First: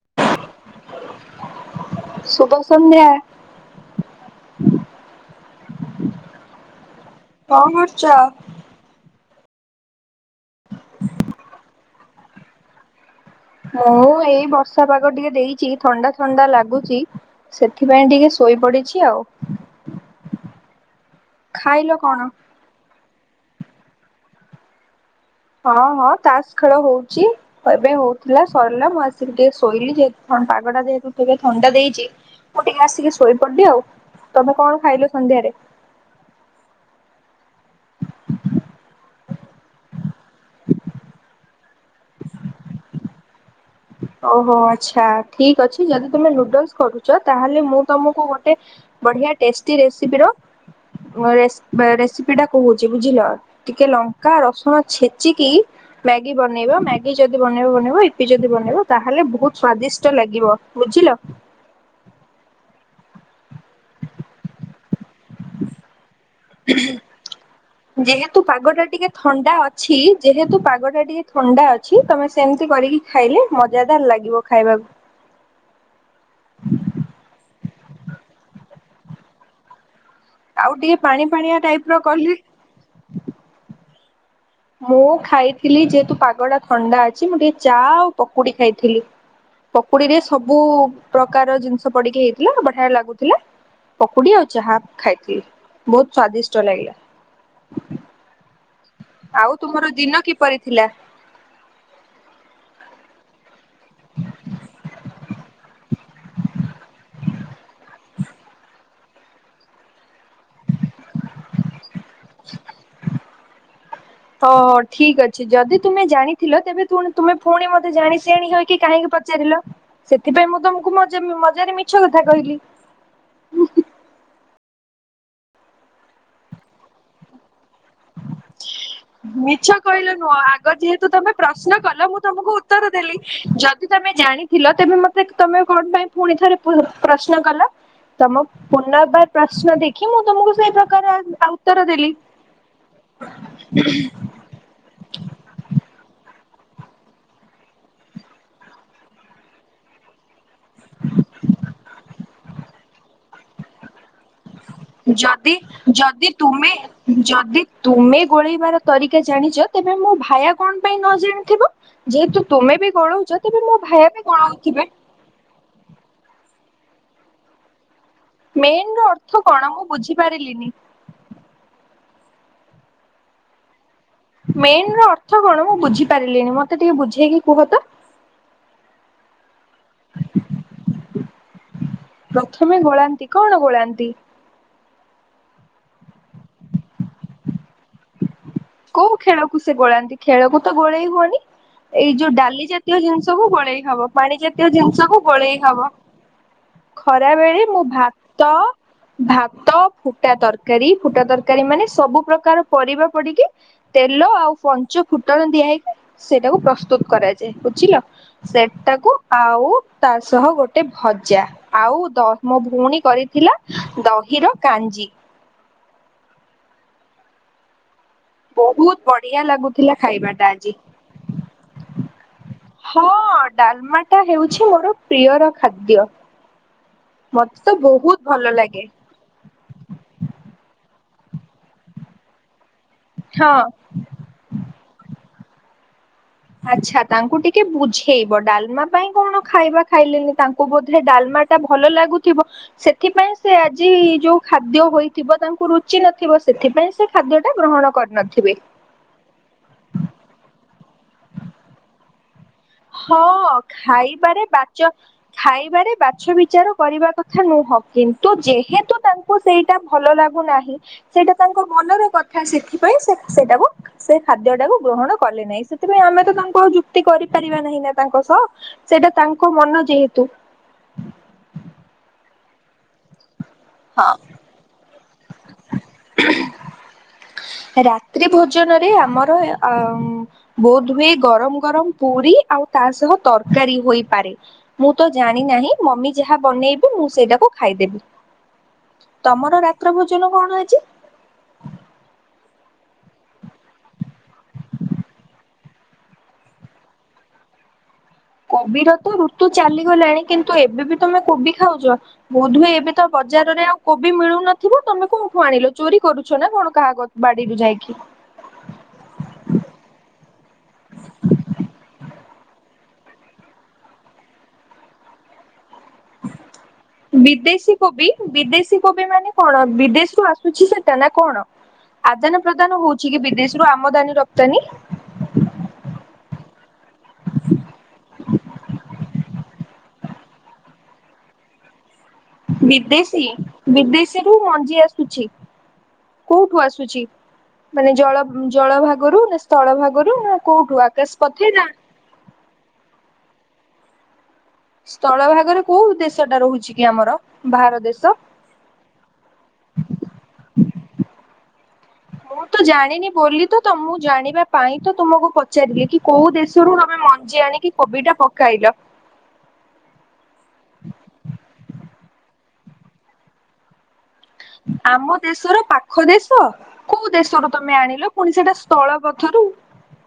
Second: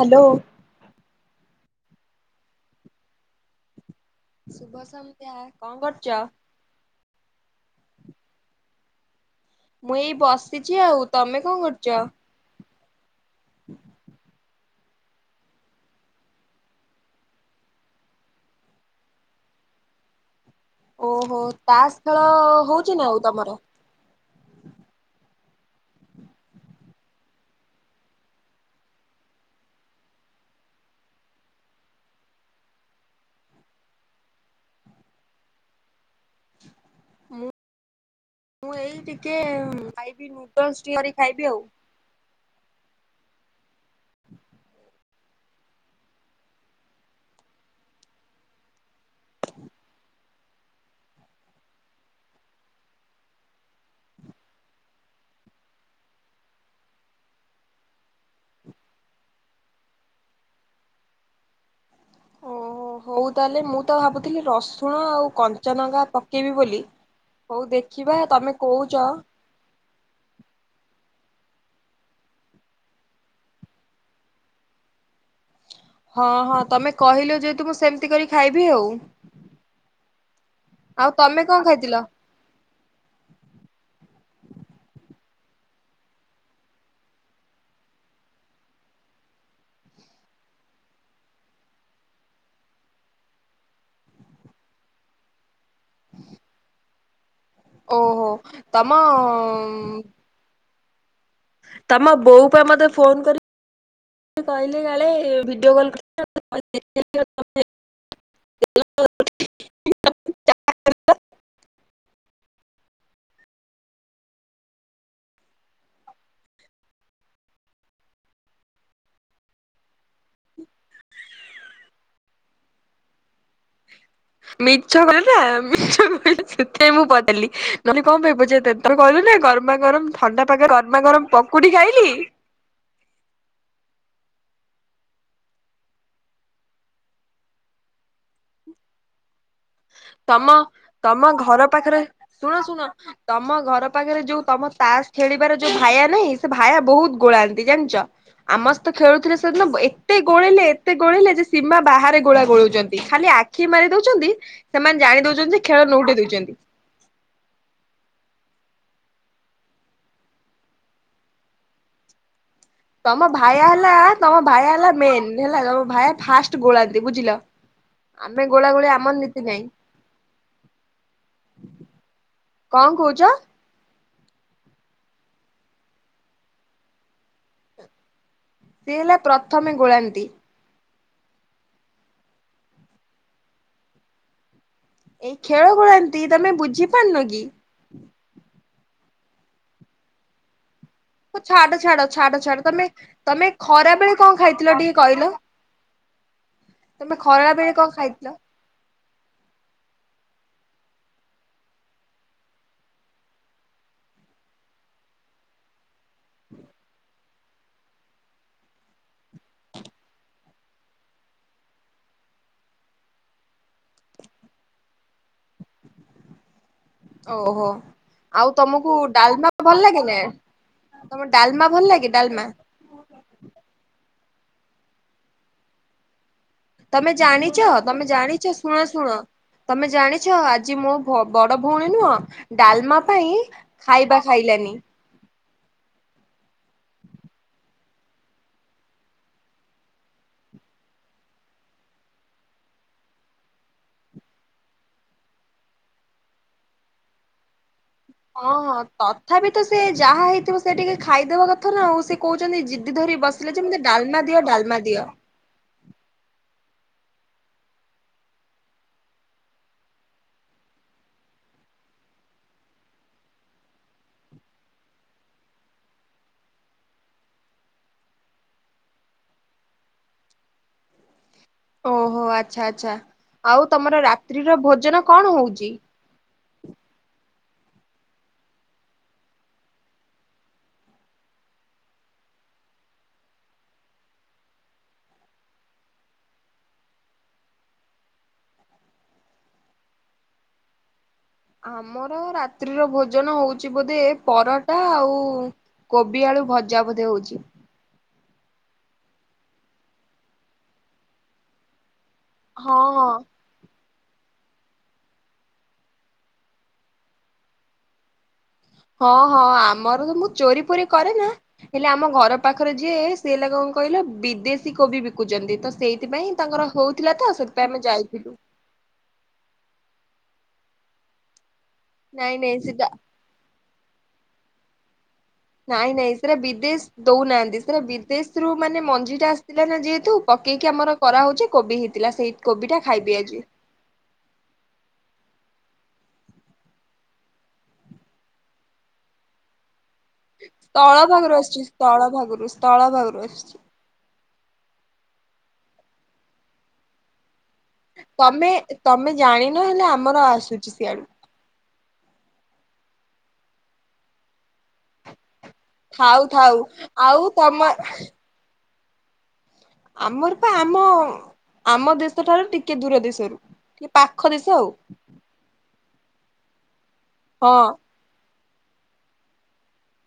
Hello ଶୁଭ ସନ୍ଧ୍ୟା। ଶୁଭ ସନ୍ଧ୍ୟା କଣ କରୁଚ? କଣ କରୁଚ? ମୁଁ ଏଇ ବସିଛି ଆଉ ତମେ କଣ କରୁଛ? ମୁଁ ଏଇ ବର୍ଷା ପାଗ ଟିକେ ଦେଇଛି ଥଣ୍ଡା ଥଣ୍ଡା ଲାଗୁଚି। ସେଥିପାଇଁ ଟିକେ ଶୋଇ ପଡିଛି ଆଉ। ଓହୋ ଖାଇଲ ତାସ କଣ? ଖେଳ ହଉଛି ନା ଆଉ ତମର? ହଁ ହଁ ତାସ ଖେଳ ହଉଛି। ଏବେ ହଉଥିଲା ସରିଲା ମୁଁ ଆସିକି ଟିକେ ଶୋଇଲି ଯେହେତୁ ପାଗଟା ଯେହତୁ କେବେ ଥଣ୍ଡା ଦେଇଛି। ମୁଁ ଟିକେ ଆସିକି ଶୋଇପଡିଲି ଆଉ ତମେ କଣ ଖାଇଲ ସନ୍ଧ୍ୟାରେ? ମୁଁ ଏଇ ଟିକେ ଖାଇବି ନୁଡଲ୍ସ ଟିଆରି ଖାଇବି ଆଉ। ଓହୋ ଆଚ୍ଛା ଠିକ ଅଛି ଯଦି ତମେ ନୁଡଲସ କରୁଛ ତାହେଲେ ମୁଁ ତମକୁ ଗୋଟେ ବଢିଆ ଟେଷ୍ଟି ରେସିପିର ରେସ ରେସିପିଟା କହୁଚି ବୁଝିଲ, ଟିକେ ଲଙ୍କା, ରସୁଣ ଛେଚିକି ମ୍ୟାଗି ବନେଇବ, ମ୍ୟାଗି ଯଦି ବନେଇବ ବନେଇବ ୟିପି ଯ ଦି ବନେଇବ ତାହେଲେ ବହୁତ ସ୍ଵାଦିଷ୍ଟ ଲାଗିବ ବୁଝିଲ। ଓ ହଉ ତାହେଲେ ମୁଁ ତ ଭାବୁଥିଲି ରସୁଣ ଆଉ କଞ୍ଚାନଙ୍କା ପକେଇବି ବୋଲି। ହଉ ଦେଖିବା ଯେହେତୁ ତମେ ପାଗ ଟା କହୁଚ ଟିକେ ଥଣ୍ଡା ଅଛି ଯେହେତୁ ପାଗଟା ଟିକେ ଥଣ୍ଡା ଅଛି ତମେ ସେମିତି କରିକି ଖାଇଲେ ମଜାଦାର ଲାଗିବ ଖାଇବାକୁ। ହଁ ହଁ ତମେ କହିଲ ଯେହେତୁ ମୁଁ ସେମିତି କରି ଖାଇବି ଆଉ। ଆଉ ଟିକେ ପାଣି ତମେ କଣ ଫାଣିଆ ଖାଇଥିଲ? ଟାଇପର କହିଲି ମୁଁ ଖାଇଥିଲି ଯେହେତୁ ପାଗଟା ଥଣ୍ଡା ଅଛି ମୁଁ ଟିକେ ଚା ଆଉ ପକୁଡି ଖାଇଥିଲି। ପକୁଡିରେ ସବୁ ପ୍ରକାର ଜିନିଷ ପଡିକି ହେଇଥିଲା ବଢିଆ ଲାଗୁଥିଲା। ପକୁଡି ଆଉ ଚାହା ଖାଇଥିଲି, ବହୁତ ସ୍ଵାଦିଷ୍ଟ ଲାଗିଲା। ଓହୋ। ତମ ଆଉ ତୁମର ଦିନ କିପରି ଥିଲା? ତମ ବୋଉ ପା ମତେ ଫୋନ କରି କହିଲେ କାଳେ ଭିଡିଓ କଲ [unintelligible] [unintelligible] ହ ଠିକ ଅ ଛି ଯଦି ତୁମେ ଜାଣିଥିଲ ତେବେ ପୁଣି ତୁମେ ପୁଣି ମତେ ଜାଣି ସିଆଣି ହୋଇକି କାହିଁକି ପଚାରିଲ? ସେଥିପାଇଁ ମୁଁ ତମକୁ ମଜା ମଜାରେ ମିଛ କଥା କହିଲି। ମିଛ କିହିନା ମିଛ କହିଲ ସେଥିପାଇଁ ମୁଁ ପଚାରିଲି। ନହଲେ କଁ କହିବ ଯେ ତେ ତମେ କହିଲ ନା ମିଛ ଗରମା କହିଲ ଗରମ ନୁହଁ ଥଣ୍ଡା ଆଗ ପାଗ ଗରମା ଯେହେତୁ ଗରମ ତମେ ପ୍ରଶ୍ନ ପକୁଡି କଲ ଖାଇଲି। ମୁଁ ତମକୁ ଉତ୍ତର ଦେଲି ଯଦି ତମେ ଜାଣିଥିଲ ତେବେ ମତେ ତମେ କଣ ପାଇଁ ପୁଣି ଥରେ ପ୍ର-ପ୍ରଶ୍ନ କଲ? ତମ ପୁନର୍ବାର ପ୍ରଶ୍ନ ଦେଖି ମୁଁ ତମ ତମକୁ ସେଇ ପ୍ରକାର ତମ ଆନ ଘର ଉତ୍ତର ପାଖରେ ଦେଲି। ଶୁଣ ଶୁଣ ତମ ଘର ପାଖରେ ଯୋଉ ତମ ତାସ ଖେଳିବାର ଯୋଉ ଭାୟା ନାହିଁ ସେ ଭାୟା ବହୁତ ଗୋଳାନ୍ତି ଜାଣିଚ? ଆମ ସହିତ ଖେଳୁଥିଲେ ସେଦିନ ଏତେ ଗୋଳେଇଲେ ଏତେ ଗୋଳେଇଲେ ଯେ ସୀମା ବାହାରେ ଗୋଳା ଗୋଳଉଛନ୍ତି, ଖାଲି ଆ ଖି ମାରି ଦଉଛନ୍ତି ସେମାନେ ଜାଣି ଯଦି ଦଉଛନ୍ତି ଖେଳ ନୋଉଟେଇ ଯଦି ଦଉଛନ୍ତି। ତୁମେ ଯଦି ତୁମେ ଗୋଳେଇବାର ତରିକା ଜାଣିଚ, ତେବେ ମୋ ଭାୟା କଣ ପାଇଁ ନ ଜାଣିଥିବ? ଯେହେତୁ ତୁମେ ବି ତମ ଗୋଳଉଛ ତେବେ ଭାଇଆ ମୋ ହେଲା ଭାୟା ବି ତମ ଭାଇଆ ଗୋଳଉଥିବେ। ହେଲା ମେନ୍ ହେଲା, ତମ ଭାଇଆ ଫାଷ୍ଟ ଗୋଳାନ୍ତି ବୁଝିଲ, ଆମେ ଗୋଳା ମେନ୍ ଗୋଳି ର ଆମର ଅର୍ଥ ନୀତି ନାହିଁ। କଣ ମୁଁ ବୁଝିପାରିଲିନି କଁ କହୁଚ? ମେନ ର ଅର୍ଥ କଣ ମୁଁ ବୁଝିପାରିଲିନି, ମୋତେ ଟିକେ ବୁଝେଇକି କୁହତ? ସିଏ ହେଲା ପ୍ରଥମେ ଗୋଳାନ୍ତି। ପ୍ରଥମେ ଗୋଳାନ୍ତି, କଣ ଗୋଳାନ୍ତି? ଏଇ ଖେଳ ଗୋଳାନ୍ତି ତମେ ବୁଝି ପାରୁନ କି? କୋଉ ଖେଳକୁ ସେ ଗୋଳାନ୍ତି? ଖେଳକୁ ତ ଗୋଳେଇ ହଉ ହୁଅନି, ଛାଡ ଛାଡ ଏଇ ଛାଡ ଯୋଉ ଛାଡ ଡାଲି ତମେ ଜାତୀୟ ତମେ ଜିନିଷକୁୁ ଗୋଳେଇ ଖରା ହବ, ବେଳେ କଣ ପାଣି ଖାଇଥିଲ ଜାତୀୟ ଟିକେ ଜିନିଷକୁ କହିଲ ଗୋଳେଇ ହବ। ତମେ ଖରା ଖରାବେଳେ ବେଳେ ମୁଁ କଣ ଖାଇଥିଲ? ଭାତ ଭାତ, ଫୁଟା ତରକାରୀ, ଫୁଟା ତରକାରୀ ମାନେ ସବୁ ପ୍ରକାର ପରିବା ପଡ଼ିକି ତେଲ ଆଉ ପଞ୍ଚ ଫୁଟଣ ଦିଆ ହେଇକି ସେଇଟାକୁ ପ୍ରସ୍ତୁତ କରା ଯାଏ ବୁଝିଲ, ସେଟାକୁ ଆଉ ତା ସହ ଗୋ ଟେ ଭଜା, ଆଉ ଦ ମୋ ଭଉଣୀ କରିଥିଲା ଦହିର କାଞ୍ଜି। ଓହୋ। ଆଉ ତମକୁ ବହୁତ ବଢିଆ ଡାଲମା ଭଲ ଲାଗୁଥିଲା ଲାଗେନା, ଖାଇବାଟା ଆଜି। ତମ ଡାଲମା ଭଲ ଲାଗେ ଡାଲମା? ହଁ ଡାଲମାଟା ହେଉଛି ମୋର ପ୍ରିୟର ଖାଦ୍ୟ। ତମେ ମତେ ଜାଣିଛ ତ ତମେ ବହୁତ ଭଲ ଜାଣିଛ ଶୁଣ ଲାଗେ ଶୁଣ। ତମେ ଜାଣିଛ ଆଜି ମୋ ଭ ବଡ଼ ଭଉଣୀ ନୁହଁ ଡାଲମା ପାଇଁ ହଁ। ଖାଇବା ଖାଇଲାନି। ଆଚ୍ଛା ତାଙ୍କୁ ଟିକେ ବୁଝେଇବ ଡାଲମା ପାଇଁ କଣ ଖାଇବା ଖାଇଲେନି ତାଙ୍କୁ ବୋଧେ ଡାଲମା ଟା ଭଲ ଲାଗୁଥିବ ସେଥିପାଇଁ ସେ ଆଜି ଯୋଉ ଖାଦ୍ୟ ହୋଇଥିବ ତାଙ୍କୁ ରୁଚି ନଥିବ ସେଥିପାଇଁ ସେ ଖାଦ୍ୟ ଟା ଗ୍ରହଣ କରେ ହଁ ହଁ ତଥାପି ତ ସେ ଯାହା ହେଇଥିବ ସେ ଟିକେ ଖାଇଦବା କଥା ନା ଆଉ ସେ କହୁଛନ୍ତି ଜି ଜିଦି ଧରି ବସିଲେ ହଁ ଯେ ମୋତେ ଡାଲମା ଦିଅ ଖାଇବାରେ ବାଚ ଡାଲମା ଦିଅ। ଖାଇବାରେ ବାଛ ବିଚାର କରିବା କଥା ନୁହଁ କିନ୍ତୁ ଯେହେତୁ ତାଙ୍କୁ ତାଙ୍କୁ ସେଇଟା ଭଲ ଲାଗୁନାହିଁ ସେଇଟା ତାଙ୍କ ମନର କଥା ସେଥିପାଇଁ ସେ ସେଇଟାକୁ ସେ ଖାଦ୍ୟଟାକୁ ଗ୍ରହଣ କଲେ ନାହିଁ ସେଥିପାଇଁ ଆମେ ତ ତାଙ୍କୁ ଆଉ ଯୁକ୍ତି କରି ପାରିବା ନାହିଁ ନା ତାଙ୍କ ସହ ସେଇଟା ତାଙ୍କ ମନ ଯେହେତୁ। ଓହୋ ଆଚ୍ଛା ଆଚ୍ଛା ଆଉ ତମର ହଁ ରାତ୍ରିର ଭୋଜନ କଣ ହଉଛି? [inaudible] ରାତ୍ରି ଭୋଜନରେ ଆମର ଅ ବୋଧହୁଏ ଗରମ ଗରମ ପୁରି ଆଉ ତା ସହ ତରକାରୀ ହୋଇପାରେ। ମୁଁ ତ ଜାଣି ନାହିଁ ମମି ଯାହା ବନେଇବେ ମୁଁ ସେଇଟାକୁ ଖାଇଦେବି। ତମର ରାତ୍ର ଭୋଜନ କଣ ଆଜି? ଆମର ରାତ୍ରିର ଭୋଜନ ହଉଛି ବୋଧେ ପରଟା ଆଉ କୋବି ଆଳୁ ଭଜା ବୋଧେ ହଉଛି। କୋବିର ତ ଋତୁ ଚାଲିଗଲାଣି କିନ୍ତୁ ଏବେ ବି ତମେ କୋବି ଖାଉଛ। ବୋଧ ହୁଏ ହଁ ଏବେ ତ ହଁ ବଜାର [unintelligible] ଆଉ କୋବି ମିଳୁନଥିବ ତମେ କୋଉଠୁ ଆଣିଲ ଚୋରି କରୁଛ ନା କଣ କାହା ବାଡିରୁ ଯାଇକି? ହଁ ହଁ ଆମର ତ ମୁଁ ଚୋରି ପୋରି କରେ ନା। ହେଲେ ଆମ ଘର ପାଖରେ ଯିଏ ସେ ହେଲା କଣ କହିଲ ବିଦେଶୀ କୋବି ବିକୁଛନ୍ତି ତ ସେଇ ସେଥିପାଇଁ ତାଙ୍କର ହଉଥିଲା ତ ସେଥିପାଇଁ ଆମେ ଯାଇଥିଲୁ। ଦେଶୀ କୋବି ମାନେ କଣ ବିଦେଶରୁ ଆସୁଛି ସେଟା ନା କଣ? ନାଇଁ ଆଦାନ ନାଇଁ ପ୍ରଦାନ ସେଟା ହଉଛି କି ବିଦେଶ ରୁ ଆମଦାନୀ ରପ୍ତାନି ନାଇଁ ନାଇଁ ଏଥିରେ ବିଦେଶ। ଦଉନାହାନ୍ତି ସେଟା ବିଦେଶରୁୁ ମାନେ ମଞ୍ଜି ଟା ଆସିଥିଲା ନା ଯେହେତୁ ପକେଇକି ଆମର କରାହେଉଛି କୋବି ହେଇଥିଲା ସେଇ। କୋବି ଟା ଖାଇବି ବିଦେଶୀ ଆଜି। ବିଦେଶୀରୁୁ ମଞ୍ଜି ଆସୁଛି। କୋଉଠୁ ଆସୁଛି ମାନେ ଜଳ ଜଳ ଭାଗରୁ ନା। ଶ ସ୍ଥଳ ଭାଗରୁ ନା କୋଉଠୁ ସ୍ଥଳ ଆକାଶ ଭାଗରୁ ପଥେଇ ଆସିଛି ନା। ସ୍ଥଳ ଭାଗରୁ। ସ୍ଥଳ ଭାଗରୁ ଆସୁଛି। ସ୍ଥଳ ଭାଗରେ କୋଉ ଦେଶ ଟା ରହୁଛି କି ଆମର ବାହାର ଦେଶ। ତମେ ତମେ ଜାଣିନହେଲେ ଆମର ଆସୁଛି ସିଆଡୁ। ମୁଁ ତ ଜାଣିନି ବୋଲି ତ ତମ ଜାଣିବା ପାଇଁ ତ ତୁମକୁ ପଚା ପଚାରିଲେ କି ଥାଉ କୋଉ ଥାଉ। ଦେଶରୁ ତମେ ଆଉ ମଞ୍ଜି ତମ ଆଣିକି କୋବି ଟା ପକାଇଲ। ଆମର ବା ଆମ ଆମ ଦେଶଠାରୁ ଟିକେ ଦୂର ଦେଶରୁ। କି ପାଖରେ ଆମ ଦେଶର ପାଖ ଦେଶ କୋଉ ଦେଶରୁ ହଁ ତମେ ଆଣିଲ। ପୁଣି ସେଟା ସ୍ଥଳ ପଥରୁ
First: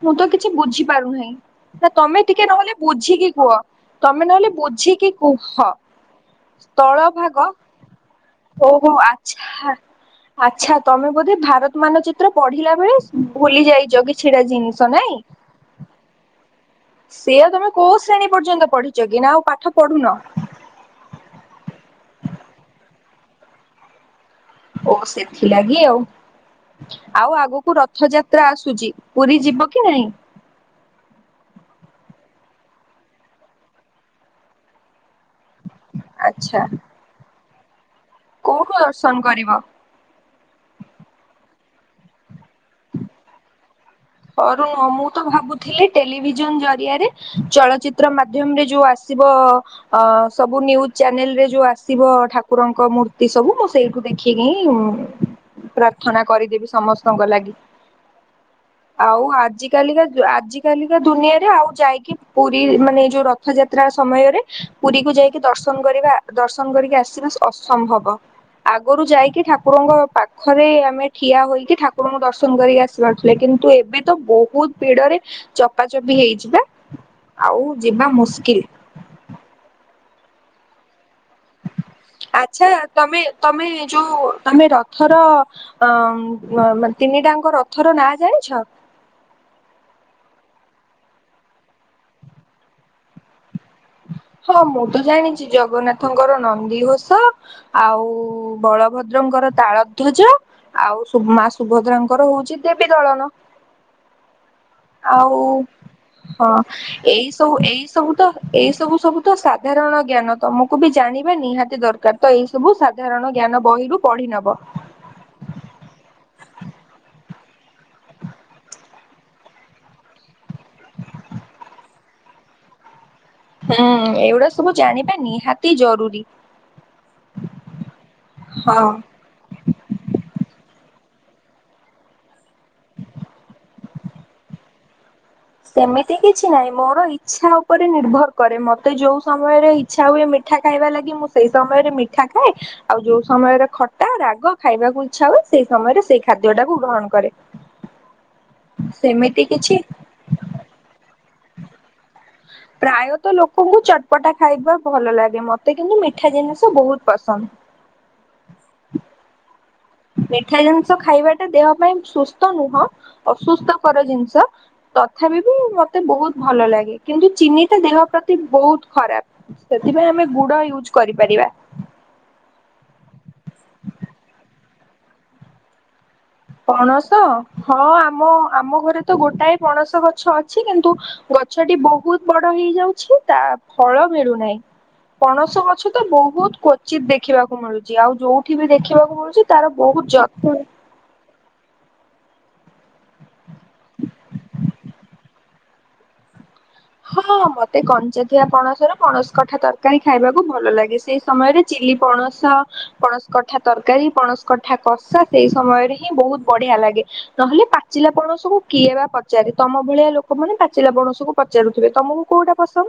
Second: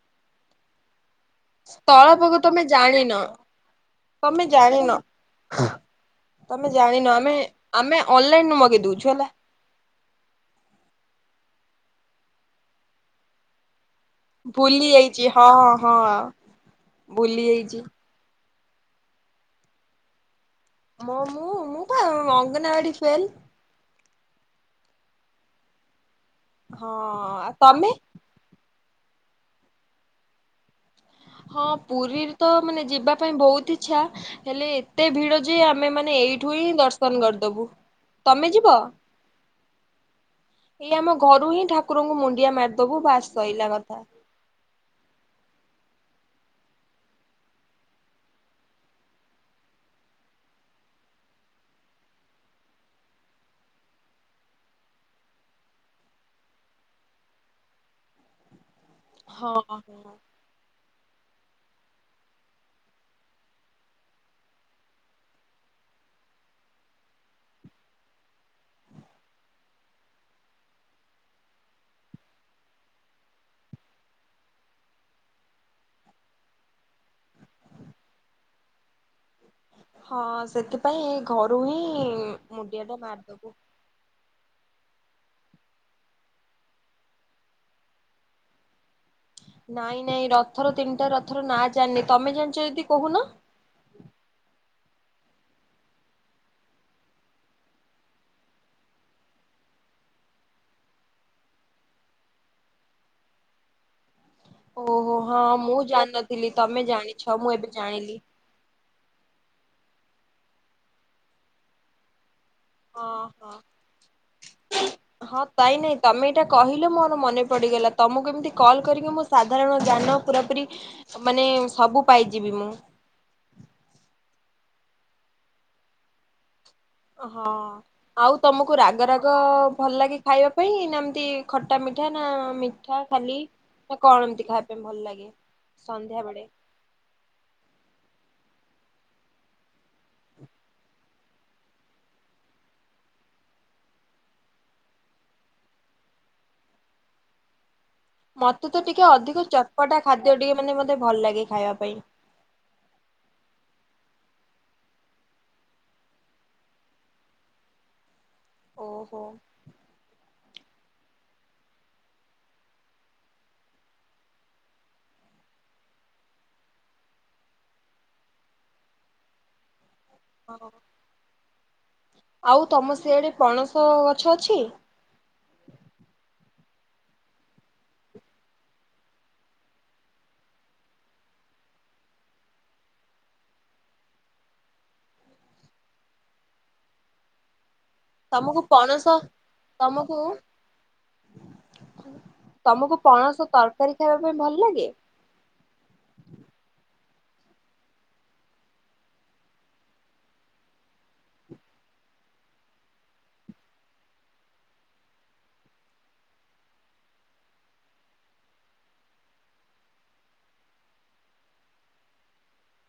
ମୁଁ ତ କିଛି ବୁଝିପାରୁନାହିଁ। ନା ତମେ ସ୍ଥଳପଗ ଟିକେ ନହେଲେ ଜାଣିନ ବୁଝିକି କୁହ ତମେ ନହେଲେ ବୁଝିକି କୁହ। ତମେ ସ୍ଥଳ ଜାଣିନ ଆମେ ଭାଗ ଆମେ ଅନଲାଇନରୁୁ ଓ ମଗେଇ ହୋ ଦଉଛୁ ହେଲା ଆଚ୍ଛା। ଆଚ୍ଛା ତମେ ବୋଧେ ଭାରତ ମାନଚିତ୍ର ପଢିଲା ବେଳେ ଭୁଲି ଯାଇଛ କି। ଭୁଲି ଯାଇଛି ହଁଁ ହଁ। ଭୁଲି ସେୟା ତମେ ଯାଇଛି କୋଉ ଶ୍ରେଣୀ ପର୍ଯ୍ୟନ୍ତ ପଢିଛ କି ନା ଆଉ ପାଠ ପଢୁନ। ହଁ ମୁଁ ମୁଁ ପା ଅଙ୍ଗନବାଡି ଫେଲ୍। ଓ ସେଥିଲାଗି ଆଉ ହଁ ଆଉ ଆଗକୁ ତମେ ରଥଯାତ୍ ଯାତ୍ରା ଆସୁଛି ପୁରୀ ଯିବ କି ନାଇଁ? ହଁ ପୁରୀରେ ତ ମାନେ ଯିବା ପାଇଁ ବହୁତ ଇଚ୍ଛା ହେଲେ ଏତେ ଭିଡ ଯେ ଆମେ ମାନେ ଏଇଠୁ ଆଚ୍ଛା ହିଁ ଦର୍ଶନ କରିଦବୁ। ତମେ କୋଉଠୁ ଯିବ? ଦର୍ଶନ କରିବ? ଏଇ ଆମ ଘରୁ ହିଁ ଠାକୁରଙ୍କୁ ମୁଣ୍ଡିଆ ମାରିଦବୁ ବାସ ସଇଲା କଥା। ଘରୁ ନୁହ ମୁଁ ତ ଭାବୁଥିଲି ଟେଲିଭିଜନ ଜରିଆରେ ଚଳଚିତ୍ର ମାଧ୍ୟମରେ ଯୋଉ ଆସିବ ଅ ସବୁ ନ୍ୟୁଜ ଚ୍ୟାନେଲ ରେ ଯୋଉ ଆସିବ ଠାକୁରଙ୍କ ମୂର୍ତ୍ତି ସବୁ ମୁଁ ସେଇ ଠୁ ଦେଖିକି ପ୍ରାର୍ଥନା କରିଦେବି ସମସ୍ତଙ୍କ ଲାଗି। ଆଉ ଆଜି ହଁ। କାଲିକା ଜ ଆଜି କାଲିକା ଦୁନିଆରେ ଆଉ ଯାଇକି ପୁରୀ ମାନେ ଯୋଉ ରଥ ଯାତ୍ରା ସମୟରେ ପୁରୀକୁ ଯାଇକି ଦର୍ଶନ କରିବା ଦର୍ଶନ କରିକି ଆସିବା ଅସମ୍ଭବ। ଆଗରୁ ଯାଇକି ଠାକୁରଙ୍କ ପାଖରେ ଆମେ ଠିଆ ହୋଇକି ଠାକୁରଙ୍କୁ ଦର୍ଶନ କରିକି ଆସି ପାରୁଥିଲେ କିନ୍ତୁ ଏ ବେ ତ ବହୁତ ଭିଡରେ ଚପାଚପି ହେଇଯିବା ଆଉ ଯିବା ମୁସ୍କିଲ। ହଁ ସେଥିପ ଆଚ୍ଛା ଟା ତମେ ମାରିଦବୁ। ତମେ ଯୋଉ ତମେ ରଥ ଥର ଅ ତିନିଟାଙ୍କ ରଥର ନାଁ ଜାଣିଛ? ନାଇଁ ନାଇଁ ରଥର ତିନିଟା ରଥର ନାଁ ଜାଣିନି ତମେ ଜାଣିଚ ଯଦି କହୁନ। ହଁ ମୁଁ ତ ଜାଣିଚି। ଜଗନ୍ନାଥଙ୍କର ନନ୍ଦୀଘୋଷ ଆଉ ବଳଭଦ୍ରଙ୍କର ତାଳ ଧ୍ୱଜ ଆଉ ମା ସୁଭଦ୍ରାଙ୍କର ହଉଚି ଦେବୀ ଦଳନ। ଓହୋ ଆଉ ହଁ ମୁଁ ହଁ ଜାଣିନଥିଲି ତମେ ଏଇ ଜାଣିଛ ମୁଁ ସବୁ ଏବେ ଏଇ ସବୁ ଜାଣିଲି ତ। ଏଇ ସବୁ ସବୁ ତ ସାଧାରଣ ଜ୍ଞାନ ତମକୁ ବି ଜାଣିବା ନିହାତି ଦରକାର। ତ ଏଇ ସବୁ ହଁ ସାଧାରଣ ହଁ। ଜ୍ଞାନ ବହିରୁ ପଢି ନବ। ହଁ ତାଇ ନାଇଁ ତମେ ଏଇଟା କହିଲେ ମୋର ମନେ ପଡିଗଲା। ତମକୁ ଏମିତି କଲ୍ କରିକି ମୁ ସାଧାରଣ ଜ୍ଞାନ ପୁରାପୁରି ମାନେ ସବୁ ପାଇଯିବି ମୁଁ। ହୁଁ ଏଇଗୁଡା ସବୁ ଜାଣିବା ନିହାତି ଜରୁରୀ। ହଁ ଆଉ ତମକୁ ହଁ। ରାଗ ରା ଗ ଭଲ ଲାଗେ ଖାଇବା ପାଇଁ ନା ଏମତି ଖଟା ମିଠା ନା ମିଠା ଖାଲି କଣ ଏମତି ଖାଇବା ପାଇଁ ଭଲ ଲାଗେ? ସେମିତି ସନ୍ଧ୍ୟା ବେଳେ କିଛି ନାହିଁ। ମୋର ଇଚ୍ଛା ଉପରେ ନିର୍ଭର କରେ ମୋତେ ଯୋଉ ସମୟରେ ଇଚ୍ଛା ହୁଏ ମିଠା ଖାଇବା ଲାଗି ମୁଁ ସେଇ ସମୟରେ ମିଠା ଖାଏ। ଆଉ ଯୋଉ ସମୟରେ ଖଟା ରାଗ ଖାଇବାକୁ ଇଚ୍ଛା ହୁଏ ସେଇ ସମୟରେ ସେଇ ଖାଦ୍ୟ ଟାକୁ ଗ୍ରହଣ କରେ। ମତେ ତ ଟିକେ ସେମିତି ଅଧିକ କିଛି ଚଟପଟା ଖାଦ୍ୟ ଟିକେ ମାନେ ମତେ ଭଲ ଲାଗେ ଖାଇବା ପାଇଁ। ପ୍ରାୟତଃ ଲୋକଙ୍କୁ ଚଟପଟା ଖାଇବା ଭଲ ଲାଗେ ମତେ କିନ୍ତୁ ମିଠା ଜିନିଷ ବହୁତ ପସନ୍ଦ। ଓହୋ। ମିଠା ଜିନିଷ ଖାଇବାଟା ଦେହ ପାଇଁ ସୁସ୍ଥ ନୁହଁ ଅସୁସ୍ଥକର ଜିନିଷ ତଥାପି ବି ମତେ ବହୁତ ଭଲ ଲାଗେ। କିନ୍ତୁ ଚିନିଟା ଦେହ ପ୍ରତି ବହୁତ ଖରାପ। ସେଥିପାଇଁ ଆମେ ଗୁଡ ହଁ ୟୁଜ କରିପାରିବା। ଆଉ ତମ ସିଆଡ଼େ ପଣସ ଗଛ ଅଛି? ପଣସ ହଁ ଆମ ଆମ ଘରେ ତ ଗୋଟାଏ ପଣସ ଗଛ ଅଛି କିନ୍ତୁ ଗଛଟି ବହୁତ ବଡ ହେଇଯାଉଛି ତା ଫଳ ମିଳୁନାହିଁ। ପଣସ ଗଛ ତ ବହୁତ କ୍ଵଚିତ ଦେଖିବାକୁ ମିଳୁଚି। ଆଉ ଯୋଉଠି ତମକୁ ବି ପଣସ ଦେଖିବାକୁ ମିଳୁଛି ତାର ବହୁତ ତମକୁ ଯ ତମକୁ ପଣସ ତରକାରୀ ଖାଇବା ପାଇଁ ଭଲ ଲାଗେ? ହଁ ମତେ କଞ୍ଚା ଥିବା ପଣସ ର ପଣସ କଠା ତରକାରୀ ଖାଇବାକୁ ଭଲ ଲାଗେ। ସେ ସମୟରେ ଚିଲି ପଣସ ପଣସ କଠା ତରକାରୀ ପଣସ କଠା କଷା ସେଇ ସମୟରେ ହିଁ ବହୁତ ବଢିଆ ଲାଗେ। ନହେଲେ ପାଚିଲା ପଣସକୁ କିଏ ବା ପଚାରେ। ତମ ଭଳିଆ ଲୋକମାନୋନ ପାଚିଲା ପଣସକୁ ପଚାରୁଥିବେ। ତମକୁ କୋଉଟା ପସନ୍ଦ?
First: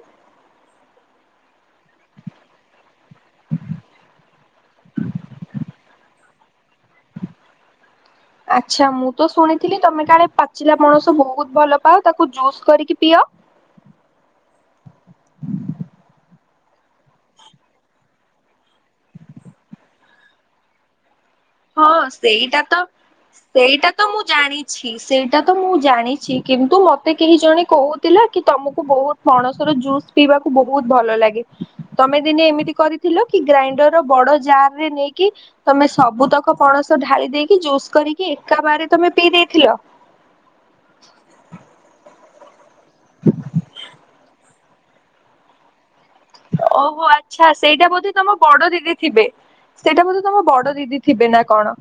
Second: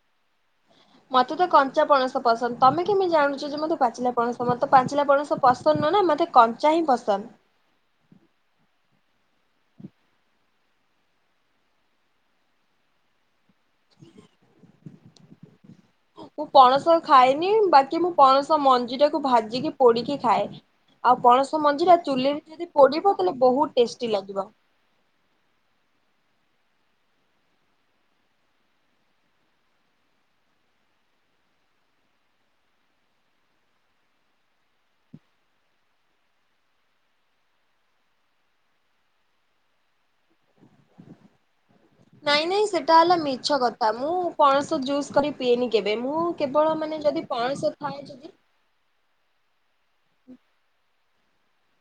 ମତେ ତ କଞ୍ଚା ପଣସ ପସନ୍ଦ। ତମେ କେମିତି ଜାଣୁଚ ଯେ ମୋତେ ପାଚିଲା ପଣସ ମତେ ପାଚିଲା ପଣସ ପସନ୍ଦ ନୁହେଁ ନା ମତେ କଞ୍ଚା ହିଁ ପସନ୍ଦ। ଆଛା ମୁଁ ତ ଶୁଣିଥିଲି ତମେ କାଳେ ପାଚିଲା ପଣସ ବହୁତ ଭଲ ପାଅ ତାକୁ ଜୁସ୍ କରିକି ପିଅ। ହ [inaudible] ମୁଁ ପଣସ ଖାଏନି ବାକି ମୁଁ ପଣସ ମଞ୍ଜି ଟାକୁ ଭାଜିକି ପୋଡିକି ଖାଏ। ଆଉ ପଣସ ମଞ୍ଜିଟା ହଁ ଚୁଲିରେ ସେଇଟା ଯଦି ପୋଡିବ ତାହେଲେ ବହୁତ ଟେଷ୍ଟି ଲାଗିବ। ଛି ସେଇଟା ତ ମୁଁ ଜାଣିଚି କିନ୍ତୁ ମତେ କେହି ଜଣେ କହୁଥିଲା କି ତମକୁ ବହୁତ ପଣସ ର ଜୁସ୍ ପିଇବାକୁ ବହୁତ ଭଲ ଲାଗେ। ତମେ ଦିନେ ଏମିତି କରିଥିଲ କି ଗ୍ରାଇଣ୍ଡର ବଡ ଜାର ରେ ନେଇକି ତମେ ସବୁ ତକ ମ ପଣସ ଢାଳି ଦେଇକି ଜୁସ୍ କରିକି ଏକା ବାରରେ ତମେ ପିଇ ଦେଇଥିଲ। ନାଇଁ ନାଇଁ ସେଟା ହେଲା ମିଛ କଥା ମୁଁ ପଣସ ଜୁସ୍ କରି ପିଏନି କେବେ ମୁଁ କେବଳ ମାନେ ଓହୋ ଯଦି ଆଚ୍ଛା ପଣସ ସେଇଟା ଥାଏ ବୋଧେ ତମ ଯଦି ବଡ ଦିଦି ଥିବେ ସେଟା ବୋଧେ ତମ ବଡ ଦିଦି ଥିବେ ନା କଣ?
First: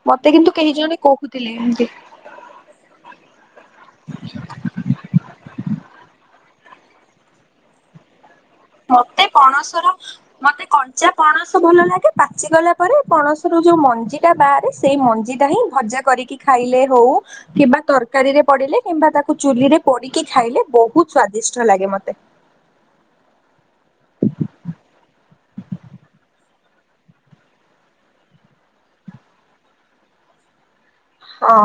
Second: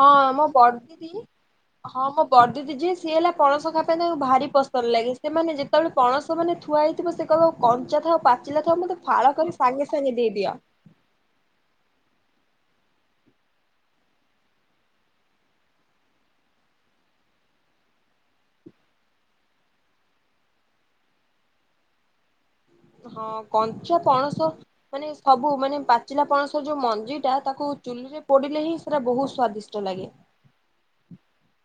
ହଁ ମତେ କିନ୍ତୁ କେହି ଜଣେ କହୁଥିଲେ ଏମତି। ବଡ଼ ଦିଦି ଯିଏ ସିଏ ହେଲା ପଣସ ଖାଇବା ପାଇଁ ତାଙ୍କୁ ଭାରି ପସନ୍ଦ ଲାଗେ ସେମାନେ ଯେତେବେଳେ ପଣସ ମାନେ ଥୁଆ ହେଇଥିବ ସେ କଇବ କଞ୍ଚା ଥାଉ ପାଚିଲା ଥାଉ ମତେ ଫାଳ କରି ସାଙ୍ଗେ ସାଙ୍ଗେ ଦେଇଦିଅ। ଯା ପଣସ ଭଲ ଲାଗେ ପାଚିଗଲା ପରେ ପଣସ ର ଯୋଉ ମଞ୍ଜିଟା ବାହାରେ ସେଇ ମଞ୍ଜିଟା ହିଁ ଭଜା କରିକି ଖାଇଲେ ହଉ କିମ୍ବା ତରକାରୀରେ ପଡିଲେ କିମ୍ବା ତାକୁ ଚୁଲି ରେ ପୋଡିକି ଖାଇଲେ ବହୁତ ସ୍ଵାଦିଷ୍ଟ ଲାଗେ ମତେ। ହଁ କଞ୍ଚା ପଣସ ମାନେ ସବୁ ମାନେ ପାଚିଲା ପଣସ ଯୋଉ ମଞ୍ଜି ଟା ତାକୁ ଚୁଲିରେ ପୋଡିଲେ ହିଁ ସେଟା ବୋହୁତ ସ୍ଵାଦିଷ୍ଟ ଲାଗେ। ହଁ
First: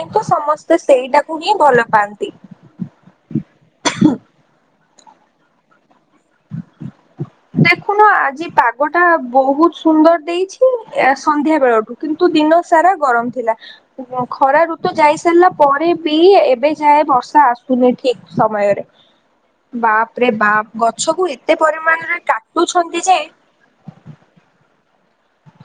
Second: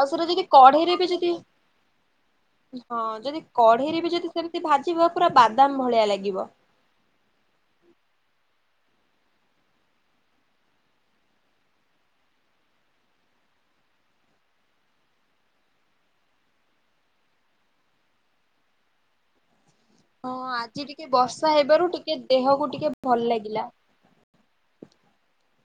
ଆଉ ସେଟା ତ ଯଦି ସମସ୍ତେ କଢେଇରେ ବି ଯଦି ସେଇଟାକୁ ହିଁ ଭଲ ପାଆନ୍ତି। ହଁ ଯଦି କଢେଇରେ ବି ଯଦି ସେମିତି ଭାଜିବ ପୁରା ବାଦାମ ଭଳିଆ ଲାଗିବ। ଦେଖୁନ ଆଜି ପାଗ ଟା ବହୁତ ସୁନ୍ଦର ଦେଇଚି ୟା ସନ୍ଧ୍ୟା ବେଳଠୁ। କିନ୍ତୁ ଦିନ ସାରା ଗରମ ଥିଲା। ଖରା ଋତୁ ଯାଇ ସାରିଲା ପରେ ବି ଏବେ ଯାଏ ବର୍ଷା ଆସୁନି ଠିକ ସମୟରେ। ହ [inaudible] ବାପ ରେ ବାପ ଗଛ କୁ ଏତେ ପରିମାଣରେ କାଟୁଛନ୍ତି ଯେ ଥିଲା।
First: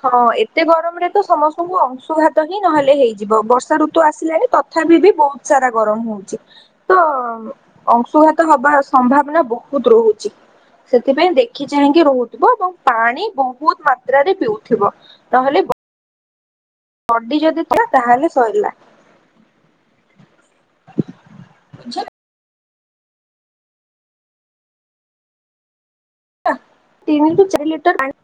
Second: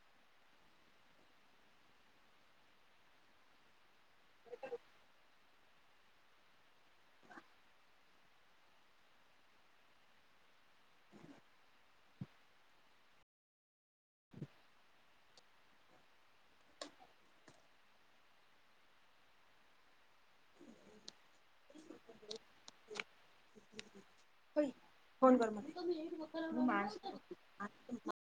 ହଁ ଏତେ ଗରମରେ ତ ସମସ୍ତଙ୍କୁ ଅଂଶୁଘାତ ହିଁ ନହେଲେ ହେଇଯିବ ବର୍ଷା ଋତୁ ଆସିଲାଣି ତ ତଥାବିି ବି ବହୁତ ସାରା ଗରମ ହଉଚି ତ ଅଂଶୁଘାତ ହବାର ସମ୍ଭାବନା ବହୁତ ରହୁଚି। ସେଥିପାଇଁ ଦେଖି ଚାହିଁକି ରହୁଥିବ ଏବଂ ପାଣି ବହୁତ ମା ତ୍ରାରେ ପିଉଥିବ ନହେଲେ ବ ବଡି ଯଦି ଥିବ ତାହେଲେ ସରିଲା। ଝା ବେ ଫୋନ୍ କର ମତେ। ଟା ତିନି ଟି ଚାରି ଲିଟର ପାଣି